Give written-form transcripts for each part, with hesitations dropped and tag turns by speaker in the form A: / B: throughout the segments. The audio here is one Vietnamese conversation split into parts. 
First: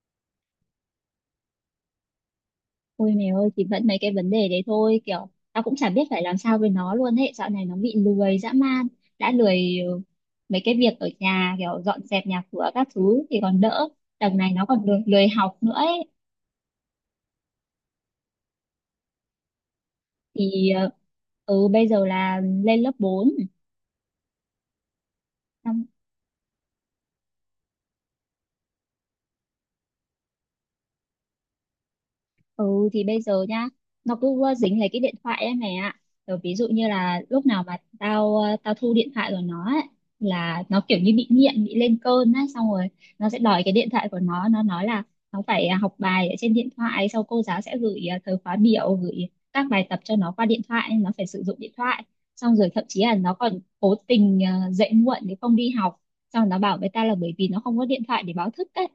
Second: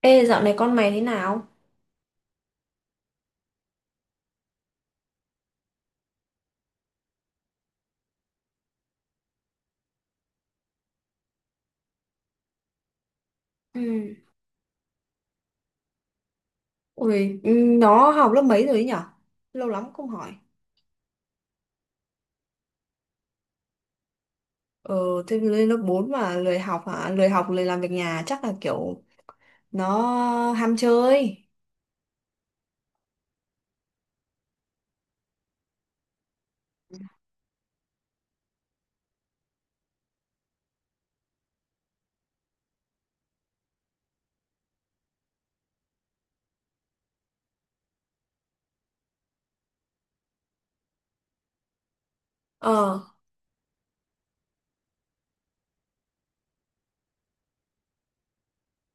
A: Ê, dạo này con mày thế nào?
B: Ôi mẹ ơi, thì vẫn mấy cái vấn đề đấy thôi, kiểu tao cũng chả biết phải làm sao với nó luôn ấy, dạo này nó bị lười dã man, đã lười, mấy cái việc ở nhà kiểu dọn dẹp nhà cửa các thứ thì còn đỡ,
A: Ừ.
B: đằng này nó còn lười, lười học nữa ấy.
A: Ui, nó học lớp mấy rồi ấy nhở? Lâu lắm không hỏi.
B: Thì bây giờ là lên lớp 4.
A: Ờ, thế lên lớp 4 mà lười học hả? Lười học, lười làm việc nhà chắc là kiểu nó ham chơi.
B: Ừ thì bây giờ nhá, nó cứ dính lấy cái điện thoại ấy mày ạ. Rồi ví dụ như là lúc nào mà tao thu điện thoại của nó ấy, là nó kiểu như bị nghiện, bị lên cơn á, xong rồi nó sẽ đòi cái điện thoại của nó nói là nó phải học bài ở trên điện thoại, sau cô giáo sẽ gửi thời khóa biểu, gửi các bài tập cho nó qua điện thoại, nó phải sử dụng điện thoại. Xong rồi thậm
A: Ờ,
B: chí là nó còn cố tình dậy muộn để không đi học, xong rồi nó bảo với ta là bởi vì nó không có điện thoại để báo thức ấy.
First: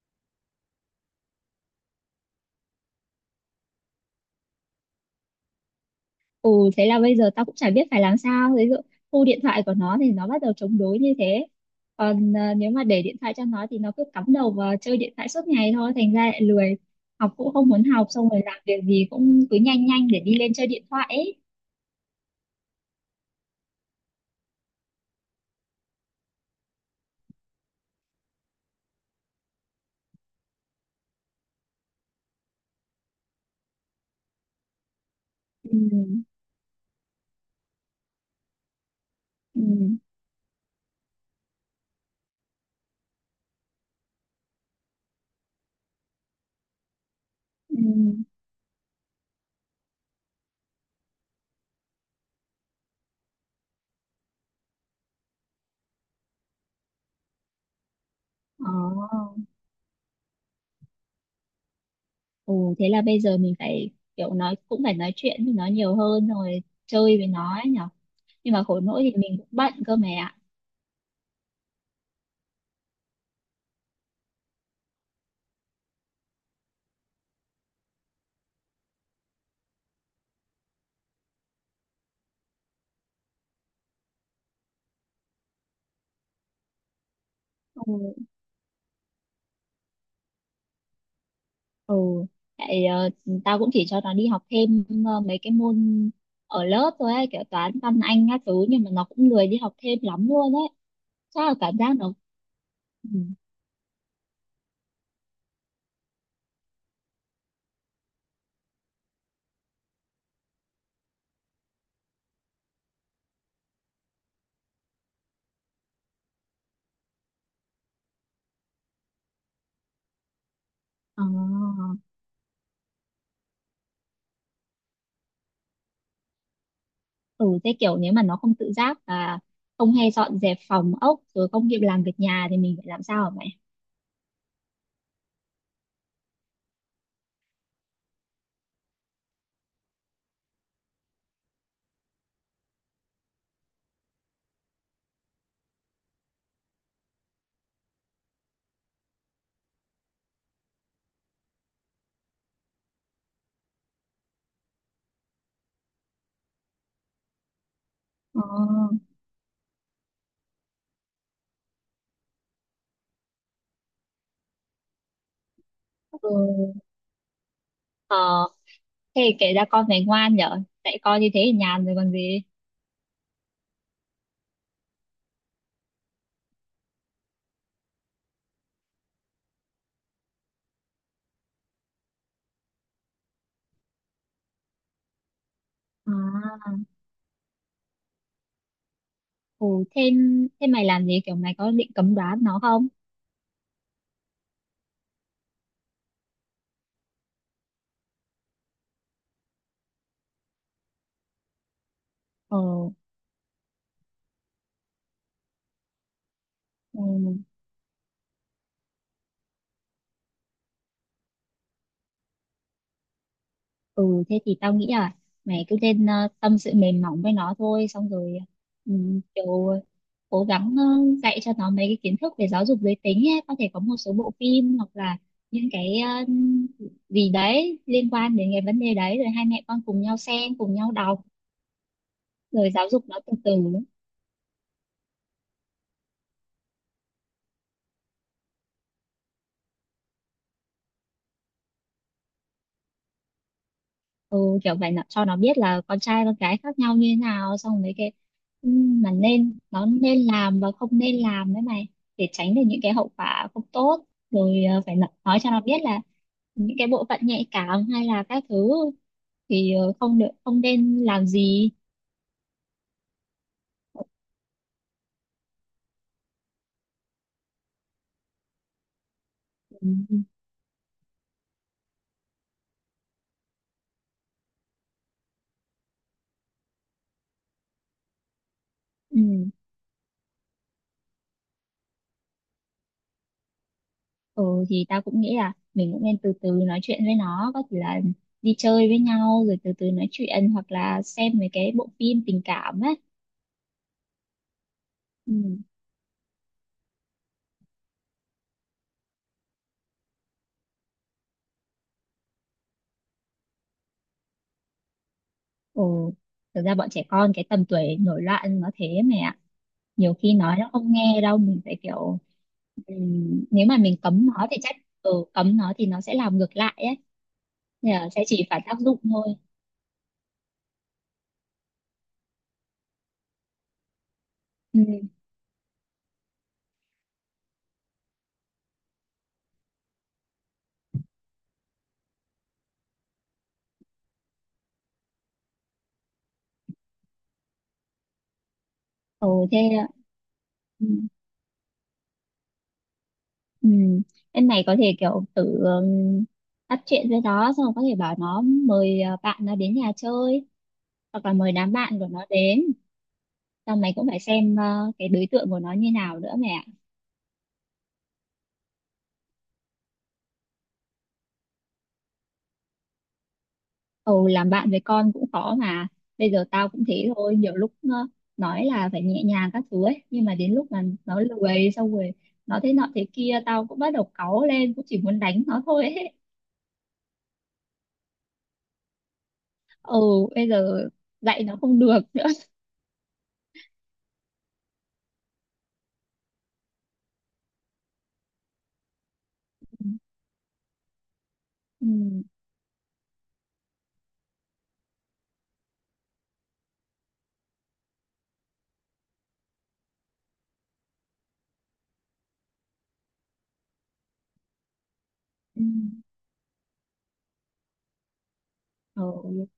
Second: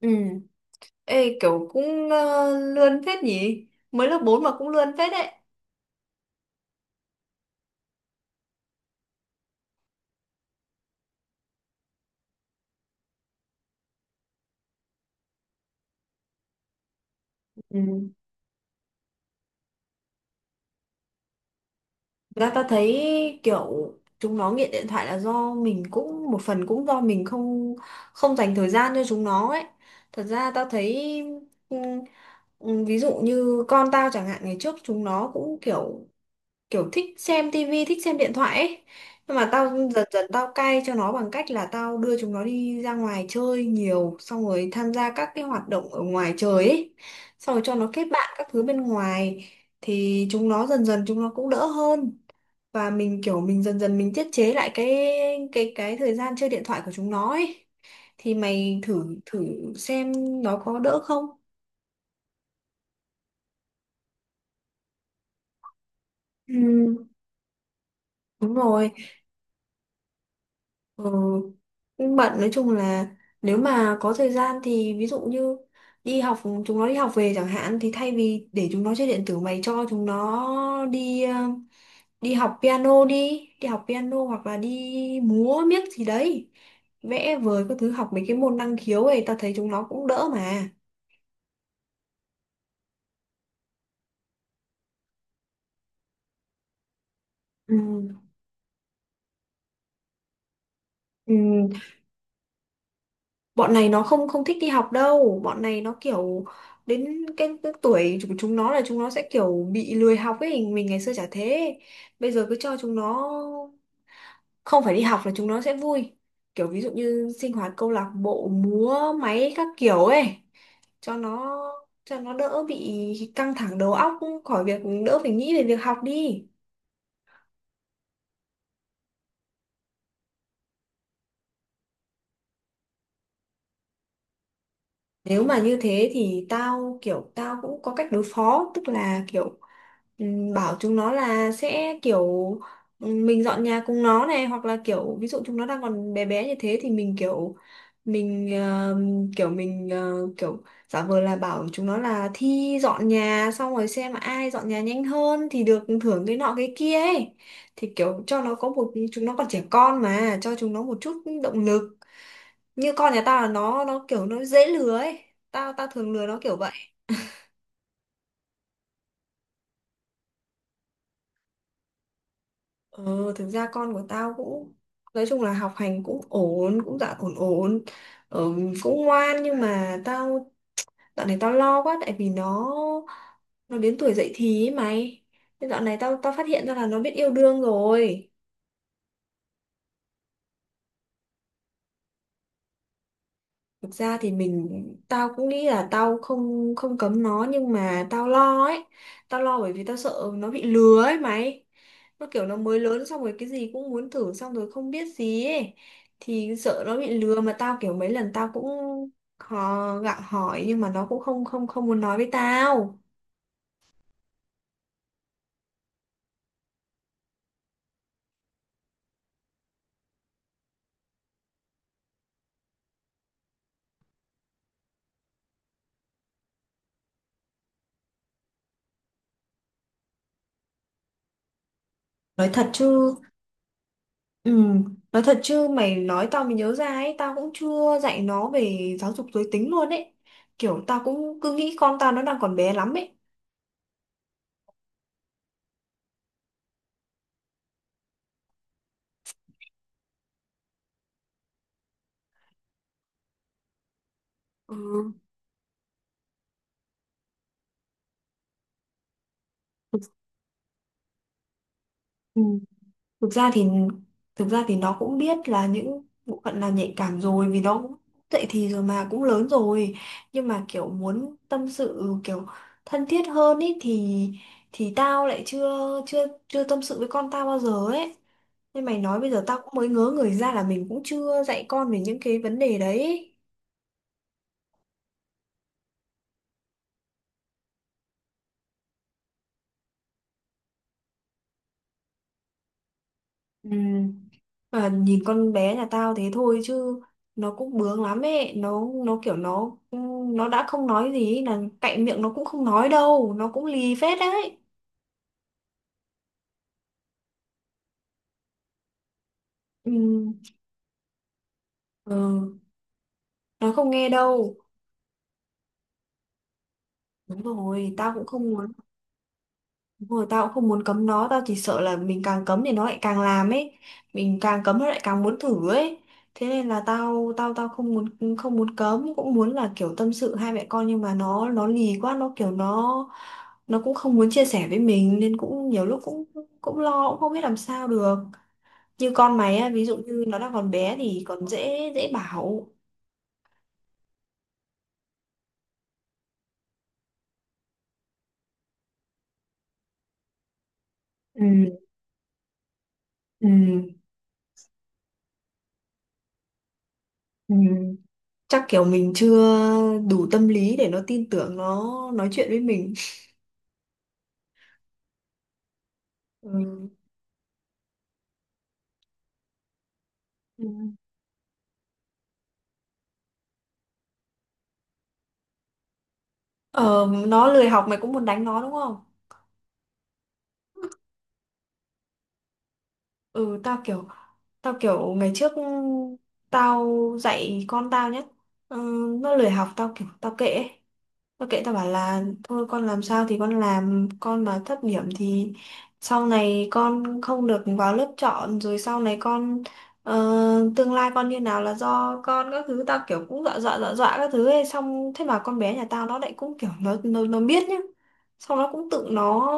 A: ừ. Ê, kiểu cũng lươn phết nhỉ? Mới lớp 4 mà cũng lươn phết đấy.
B: Ừ, thế là bây giờ tao cũng chả biết phải làm sao, ví dụ thu điện thoại của nó thì nó bắt đầu chống đối như thế, còn nếu mà để điện thoại cho nó thì nó cứ cắm đầu vào chơi điện thoại suốt ngày thôi, thành ra lại lười, học cũng không muốn học,
A: Ừ.
B: xong rồi làm việc gì cũng cứ nhanh nhanh để đi lên chơi điện thoại ấy.
A: Thực ra ta thấy kiểu chúng nó nghiện điện thoại là do mình cũng một phần cũng do mình không không dành thời gian cho chúng nó ấy. Thật ra ta thấy ừ, ví dụ như con tao chẳng hạn ngày trước chúng nó cũng
B: Ừ.
A: kiểu kiểu thích xem tivi, thích xem điện thoại ấy. Nhưng mà
B: Ừ.
A: tao dần dần tao cai cho nó bằng cách là tao đưa chúng nó đi ra ngoài chơi nhiều, xong rồi tham gia các cái hoạt động ở ngoài trời ấy. Xong rồi cho
B: Ừ.
A: nó kết bạn các thứ bên ngoài thì chúng nó dần dần chúng nó cũng đỡ hơn và mình kiểu mình dần dần mình tiết chế lại cái cái thời gian chơi điện thoại của chúng nó ấy thì mày thử
B: Ờ.
A: thử xem nó có đỡ không.
B: Ồ, thế là bây giờ mình phải kiểu nói, cũng phải nói chuyện với nó nhiều hơn rồi,
A: Ừ,
B: chơi với nó ấy nhở.
A: đúng
B: Nhưng mà khổ
A: rồi.
B: nỗi thì mình cũng bận cơ mẹ ạ.
A: Ừ. Nhưng bận nói chung là nếu mà có thời gian thì ví dụ như đi học chúng nó đi học về chẳng hạn thì thay vì để chúng nó chơi điện tử mày cho chúng nó đi đi học piano đi đi học piano hoặc là đi múa miếc gì đấy vẽ vời các thứ học mấy
B: Ừ.
A: cái môn năng khiếu ấy tao thấy chúng nó cũng đỡ mà.
B: Ừ, tại tao cũng chỉ cho nó đi học thêm mấy cái môn ở lớp thôi ấy, kiểu
A: Ừ.
B: toán văn anh các thứ, nhưng mà nó cũng lười đi học thêm lắm luôn ấy. Chắc là
A: Ừ.
B: cảm giác nó, ừ.
A: Bọn này nó không không thích đi học đâu bọn này nó kiểu đến cái tuổi của chúng nó là chúng nó sẽ kiểu bị lười học ấy mình ngày xưa chả thế bây giờ cứ cho chúng nó không phải đi học là chúng nó sẽ vui kiểu ví dụ như sinh hoạt câu lạc bộ múa máy các kiểu ấy cho
B: Ờ.
A: nó cho nó đỡ bị căng thẳng đầu óc khỏi việc đỡ phải nghĩ về việc học đi.
B: Ừ, thế kiểu nếu mà nó không tự giác và không hay dọn dẹp phòng ốc, rồi không kịp làm việc nhà thì mình phải làm sao hả mày?
A: Nếu mà như thế thì tao kiểu tao cũng có cách đối phó tức là kiểu bảo chúng nó là sẽ kiểu mình dọn nhà cùng nó này hoặc là kiểu ví dụ chúng nó đang còn bé bé như thế thì mình kiểu mình kiểu mình kiểu giả vờ là bảo chúng nó là thi dọn nhà xong rồi xem ai dọn nhà nhanh hơn thì được thưởng cái nọ cái kia ấy thì kiểu
B: Ờ.
A: cho nó có một chúng nó còn trẻ con mà cho chúng nó một chút động lực như con nhà tao là nó kiểu nó dễ lừa ấy tao tao thường lừa nó kiểu vậy.
B: Ừ. Ờ, thế kể ra con này ngoan nhở, tại con như thế thì nhàn rồi còn gì.
A: Ờ thực ra con của tao cũng nói chung là học hành cũng ổn cũng dạ ổn ổn. ờ, Cũng ngoan nhưng mà tao dạo này tao lo quá tại vì nó đến tuổi dậy thì ấy mày. Thế dạo này tao tao phát hiện
B: À,
A: ra là nó biết yêu đương rồi.
B: ừ, thế mày làm gì, kiểu mày có định cấm đoán nó không?
A: Thực ra thì mình tao cũng nghĩ là tao không không cấm nó nhưng mà tao lo ấy. Tao lo bởi vì tao sợ nó bị lừa ấy mày. Nó kiểu nó
B: Ờ.
A: mới lớn xong rồi cái gì cũng muốn thử xong rồi không biết gì ấy. Thì sợ nó
B: Ừ,
A: bị lừa mà tao kiểu mấy lần tao cũng hò, gặng hỏi nhưng mà nó cũng không không không muốn nói với tao.
B: ừ thế thì tao nghĩ là mày cứ nên tâm sự mềm mỏng với nó thôi, xong rồi ừ, kiểu cố gắng dạy cho nó mấy cái kiến thức về giáo dục giới tính ấy. Có thể có một số bộ phim hoặc là những cái gì đấy liên quan đến cái vấn đề đấy, rồi hai mẹ con cùng nhau xem, cùng nhau đọc,
A: Nói thật
B: rồi giáo dục
A: chứ
B: nó từ từ.
A: ừ, nói thật chứ mày nói tao mới nhớ ra ấy, tao cũng chưa dạy nó về giáo dục giới tính luôn ấy. Kiểu tao cũng cứ nghĩ con tao nó đang còn bé lắm ấy.
B: Ừ, kiểu vậy là cho nó biết là con trai con gái khác nhau như thế nào, xong mấy cái ừ, mà nên, nó nên làm và không nên làm đấy mày, để tránh được những cái hậu quả không tốt, rồi phải nói
A: Ừ.
B: nói cho nó biết là những cái bộ phận nhạy cảm hay là các thứ thì
A: thực,
B: không được, không nên làm gì.
A: ừ, thực ra thì nó cũng biết là những bộ phận là nhạy cảm rồi vì nó cũng dậy thì rồi mà cũng lớn rồi
B: Ừ.
A: nhưng mà kiểu muốn tâm sự kiểu thân thiết hơn ý thì tao lại chưa chưa chưa tâm sự với con tao bao giờ ấy nên mày nói bây giờ
B: Ừ.
A: tao cũng mới ngớ người ra là mình cũng chưa dạy con về những cái vấn đề đấy.
B: Ừ, thì tao cũng nghĩ là mình cũng nên từ từ nói chuyện với nó, có thể là đi chơi với nhau rồi từ từ nói chuyện, hoặc là xem mấy cái bộ phim tình cảm ấy.
A: Ừ. Và nhìn con
B: Ừ.
A: bé nhà tao thế thôi chứ nó cũng bướng lắm ấy nó kiểu nó đã không nói gì ấy, là cạnh miệng nó cũng không nói đâu nó cũng lì phết đấy.
B: Ồ, thực ra bọn trẻ con cái tầm tuổi nổi loạn nó thế mẹ ạ.
A: Ừ,
B: Nhiều khi nói nó không nghe đâu, mình phải kiểu
A: ừ,
B: nếu
A: nó
B: mà
A: không
B: mình
A: nghe
B: cấm nó
A: đâu.
B: thì chắc cấm nó thì nó sẽ làm ngược lại ấy.
A: Đúng rồi
B: Nên là
A: tao
B: sẽ
A: cũng
B: chỉ
A: không.
B: phản tác dụng thôi.
A: Đúng rồi, tao cũng không muốn cấm nó, tao chỉ sợ là mình càng cấm thì nó lại càng làm ấy, mình càng cấm
B: Ừ.
A: nó lại càng muốn thử ấy. Thế nên là tao tao tao không muốn cấm, cũng muốn là kiểu tâm sự hai mẹ con nhưng mà nó lì quá, nó kiểu nó cũng không muốn chia sẻ với mình nên cũng nhiều lúc cũng cũng lo cũng không biết làm sao được. Như con
B: Ồ
A: mày
B: thế
A: á, ví
B: ạ.
A: dụ như nó đang còn
B: Ừ.
A: bé thì còn dễ dễ bảo.
B: Ừ. Em này có thể kiểu tự bắt chuyện với nó, xong rồi có thể bảo nó mời bạn nó đến nhà chơi, hoặc là
A: Ừ,
B: mời đám bạn của nó đến.
A: ừ,
B: Xong mày cũng phải xem cái đối tượng của nó như nào nữa mẹ.
A: ừ. Chắc kiểu mình chưa đủ tâm lý để nó tin tưởng nó nói chuyện với mình.
B: Ừ, làm bạn với con cũng khó mà, bây giờ tao cũng
A: Ừ.
B: thế thôi, nhiều lúc nó nói là phải nhẹ nhàng các thứ ấy, nhưng mà đến
A: Ừ.
B: lúc mà nó lười xong rồi nó thế nọ thế kia, tao cũng bắt đầu cáu lên, cũng chỉ muốn đánh nó thôi ấy.
A: Ờ, nó lười học mày cũng muốn đánh nó đúng không?
B: Ừ, bây giờ dạy nó không được nữa.
A: Ừ, tao kiểu ngày trước tao dạy con tao nhé. Ừ, nó lười học tao kiểu tao kệ ấy. Tôi kệ tao bảo
B: Ừ.
A: là thôi con làm sao thì con làm con mà thấp điểm thì sau này con không được vào lớp chọn rồi sau này con ờ, tương lai con như nào là do con các thứ tao kiểu cũng dọa dọa dọa dọa các thứ ấy xong thế mà con
B: Ừ.
A: bé nhà tao nó lại cũng kiểu nó biết nhá xong nó cũng
B: Ừ.
A: nó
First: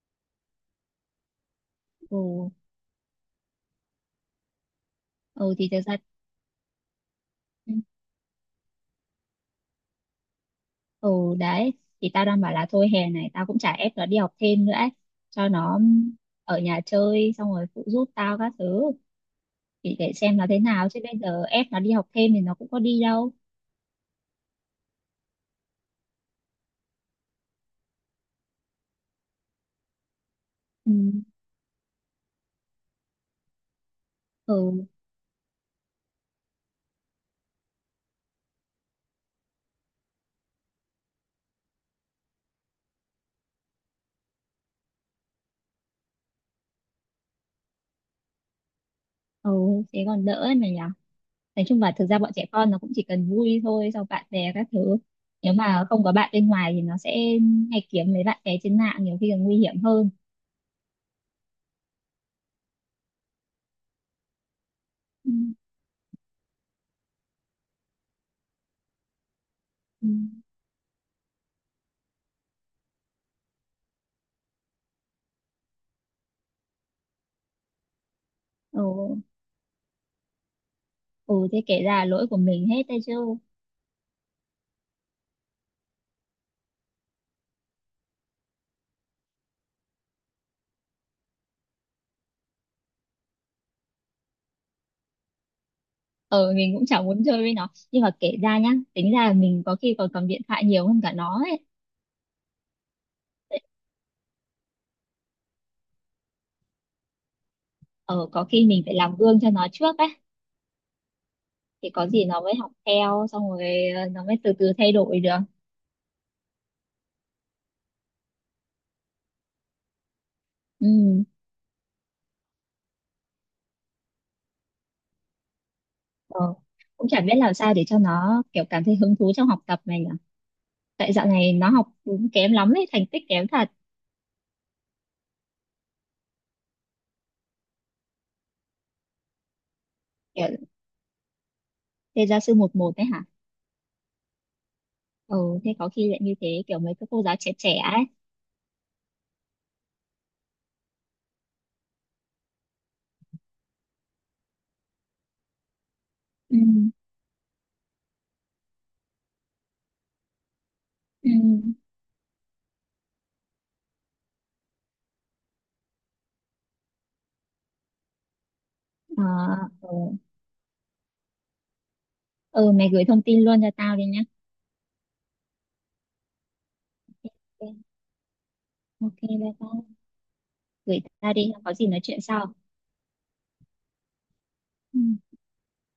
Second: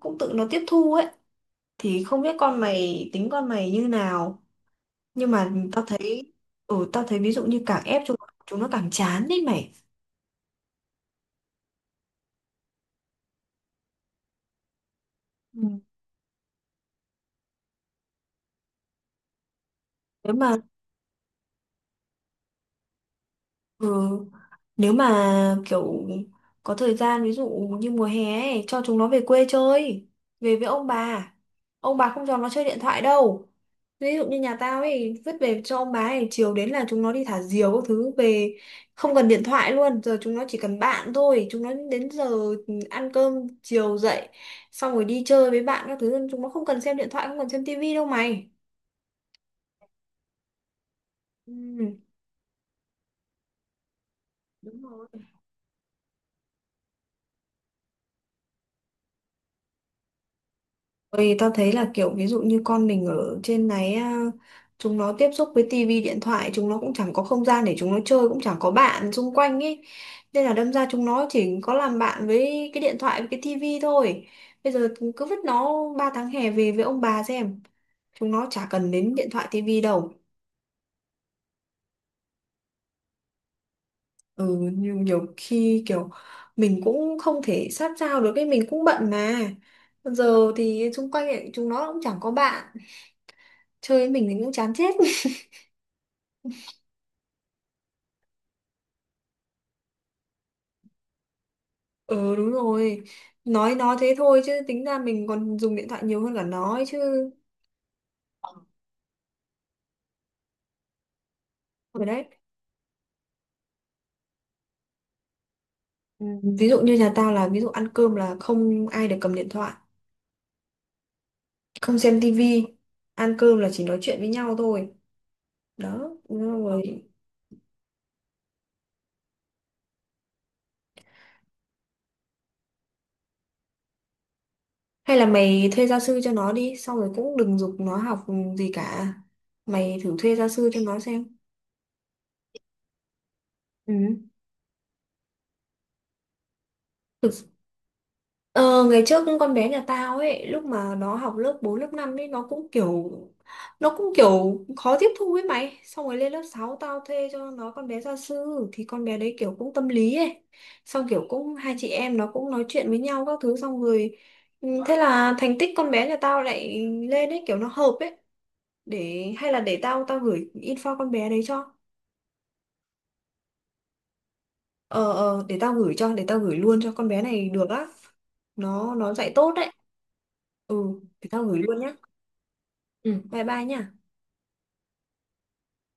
A: cũng tự nó tiếp thu ấy thì
B: Ừ,
A: không biết con mày tính con mày như nào nhưng mà
B: ừ thì thực
A: tao
B: ra,
A: thấy ừ tao thấy ví dụ như càng ép chúng chúng nó càng chán đấy mày.
B: ừ đấy, thì tao đang bảo là thôi hè này tao cũng chả ép nó đi học thêm nữa ấy, cho nó
A: Ừ.
B: ở nhà chơi, xong rồi phụ giúp tao các thứ, thì để
A: Nếu
B: xem nó
A: mà.
B: thế nào, chứ bây giờ ép nó đi học thêm thì nó cũng có đi đâu.
A: Ừ. Nếu mà kiểu có thời gian ví dụ như mùa hè ấy, cho chúng nó về quê chơi, về với ông
B: Ừ.
A: bà. Ông bà không cho nó chơi điện thoại đâu. Ví dụ như nhà tao
B: Ừ,
A: ấy, vứt về cho ông bà ấy, chiều đến là chúng nó đi thả diều các thứ về không cần điện thoại luôn, giờ chúng nó chỉ cần bạn thôi, chúng nó đến giờ ăn cơm chiều dậy xong rồi đi chơi với bạn các thứ, chúng nó không cần xem điện thoại, không cần xem tivi đâu mày.
B: ừ thế còn đỡ ấy mà nhỉ. Nói chung là
A: Ừ.
B: thực ra bọn trẻ con nó cũng chỉ cần vui thôi, sau bạn bè các
A: Đúng
B: thứ,
A: rồi.
B: nếu mà không có bạn bên ngoài thì nó sẽ hay kiếm mấy bạn bè trên mạng, nhiều khi còn nguy hiểm hơn.
A: Ôi, tao thấy là kiểu ví dụ như con mình ở trên này á, chúng nó tiếp
B: Ừ.
A: xúc với tivi điện thoại chúng nó cũng chẳng có không gian để chúng nó chơi cũng chẳng có bạn xung quanh ấy
B: Ừ.
A: nên là đâm ra chúng nó chỉ có làm bạn với cái điện thoại với cái tivi thôi bây giờ cứ vứt nó 3 tháng hè về với ông bà xem chúng nó chả
B: Ừ.
A: cần đến điện thoại tivi đâu.
B: Ừ, thế kể ra là lỗi của mình hết đấy chứ.
A: Ừ nhiều khi kiểu mình cũng không thể sát sao được cái mình cũng bận mà giờ thì xung quanh ấy, chúng nó cũng chẳng có bạn chơi với mình thì cũng chán chết.
B: Ờ, mình cũng chẳng muốn chơi với nó, nhưng mà kể ra nhá, tính ra là mình có khi còn cầm điện thoại nhiều hơn cả nó ấy.
A: Ừ đúng rồi. Nói nó thế thôi chứ tính ra mình còn dùng điện thoại nhiều hơn cả nó ấy chứ.
B: Ờ, có khi mình phải làm gương cho nó trước ấy, thì
A: Rồi
B: có
A: đấy.
B: gì nó mới học theo, xong rồi nó mới từ từ thay đổi được.
A: Ừ, ví dụ như nhà tao là ví dụ ăn cơm là không ai được cầm điện thoại.
B: Ừ.
A: Không xem tivi. Ăn cơm là chỉ nói chuyện với nhau thôi. Đó đúng
B: Ờ,
A: rồi.
B: cũng chả biết làm sao để cho nó kiểu cảm thấy hứng thú trong học tập này nhỉ, tại dạo này nó học cũng kém lắm ấy, thành tích kém thật.
A: Hay là mày thuê gia sư cho nó đi. Xong rồi cũng đừng giục nó học gì cả. Mày thử thuê gia
B: Kiểu
A: sư cho nó xem.
B: thế gia sư một một đấy hả?
A: Ừ.
B: Ừ, thế có khi lại như thế, kiểu mấy cái cô
A: Thực
B: giáo trẻ trẻ ấy.
A: Ờ, ngày trước con bé nhà tao ấy lúc mà nó học lớp 4 lớp 5 ấy nó cũng kiểu khó tiếp thu ấy mày xong rồi lên lớp
B: Ừ.
A: sáu tao thuê cho nó con bé gia sư thì con bé đấy kiểu cũng tâm lý ấy xong kiểu
B: Ừ.
A: cũng hai chị em nó cũng nói chuyện với nhau các thứ xong rồi ừ, thế là thành tích con bé nhà tao lại lên ấy kiểu nó hợp ấy
B: Ờ.
A: để hay là để
B: Ừ.
A: tao tao gửi info con bé đấy cho.
B: Ừ, mày gửi thông tin luôn cho tao đi nhá.
A: Ờ để tao gửi luôn cho con bé này được á.
B: Ok.
A: Nó
B: Ok,
A: dạy
B: bye
A: tốt đấy.
B: bye,
A: Ừ
B: gửi
A: để
B: tao
A: tao
B: đi,
A: gửi
B: có
A: luôn
B: gì
A: nhá.
B: nói chuyện sau.
A: Ừ, bye bye nha.
B: Ừ.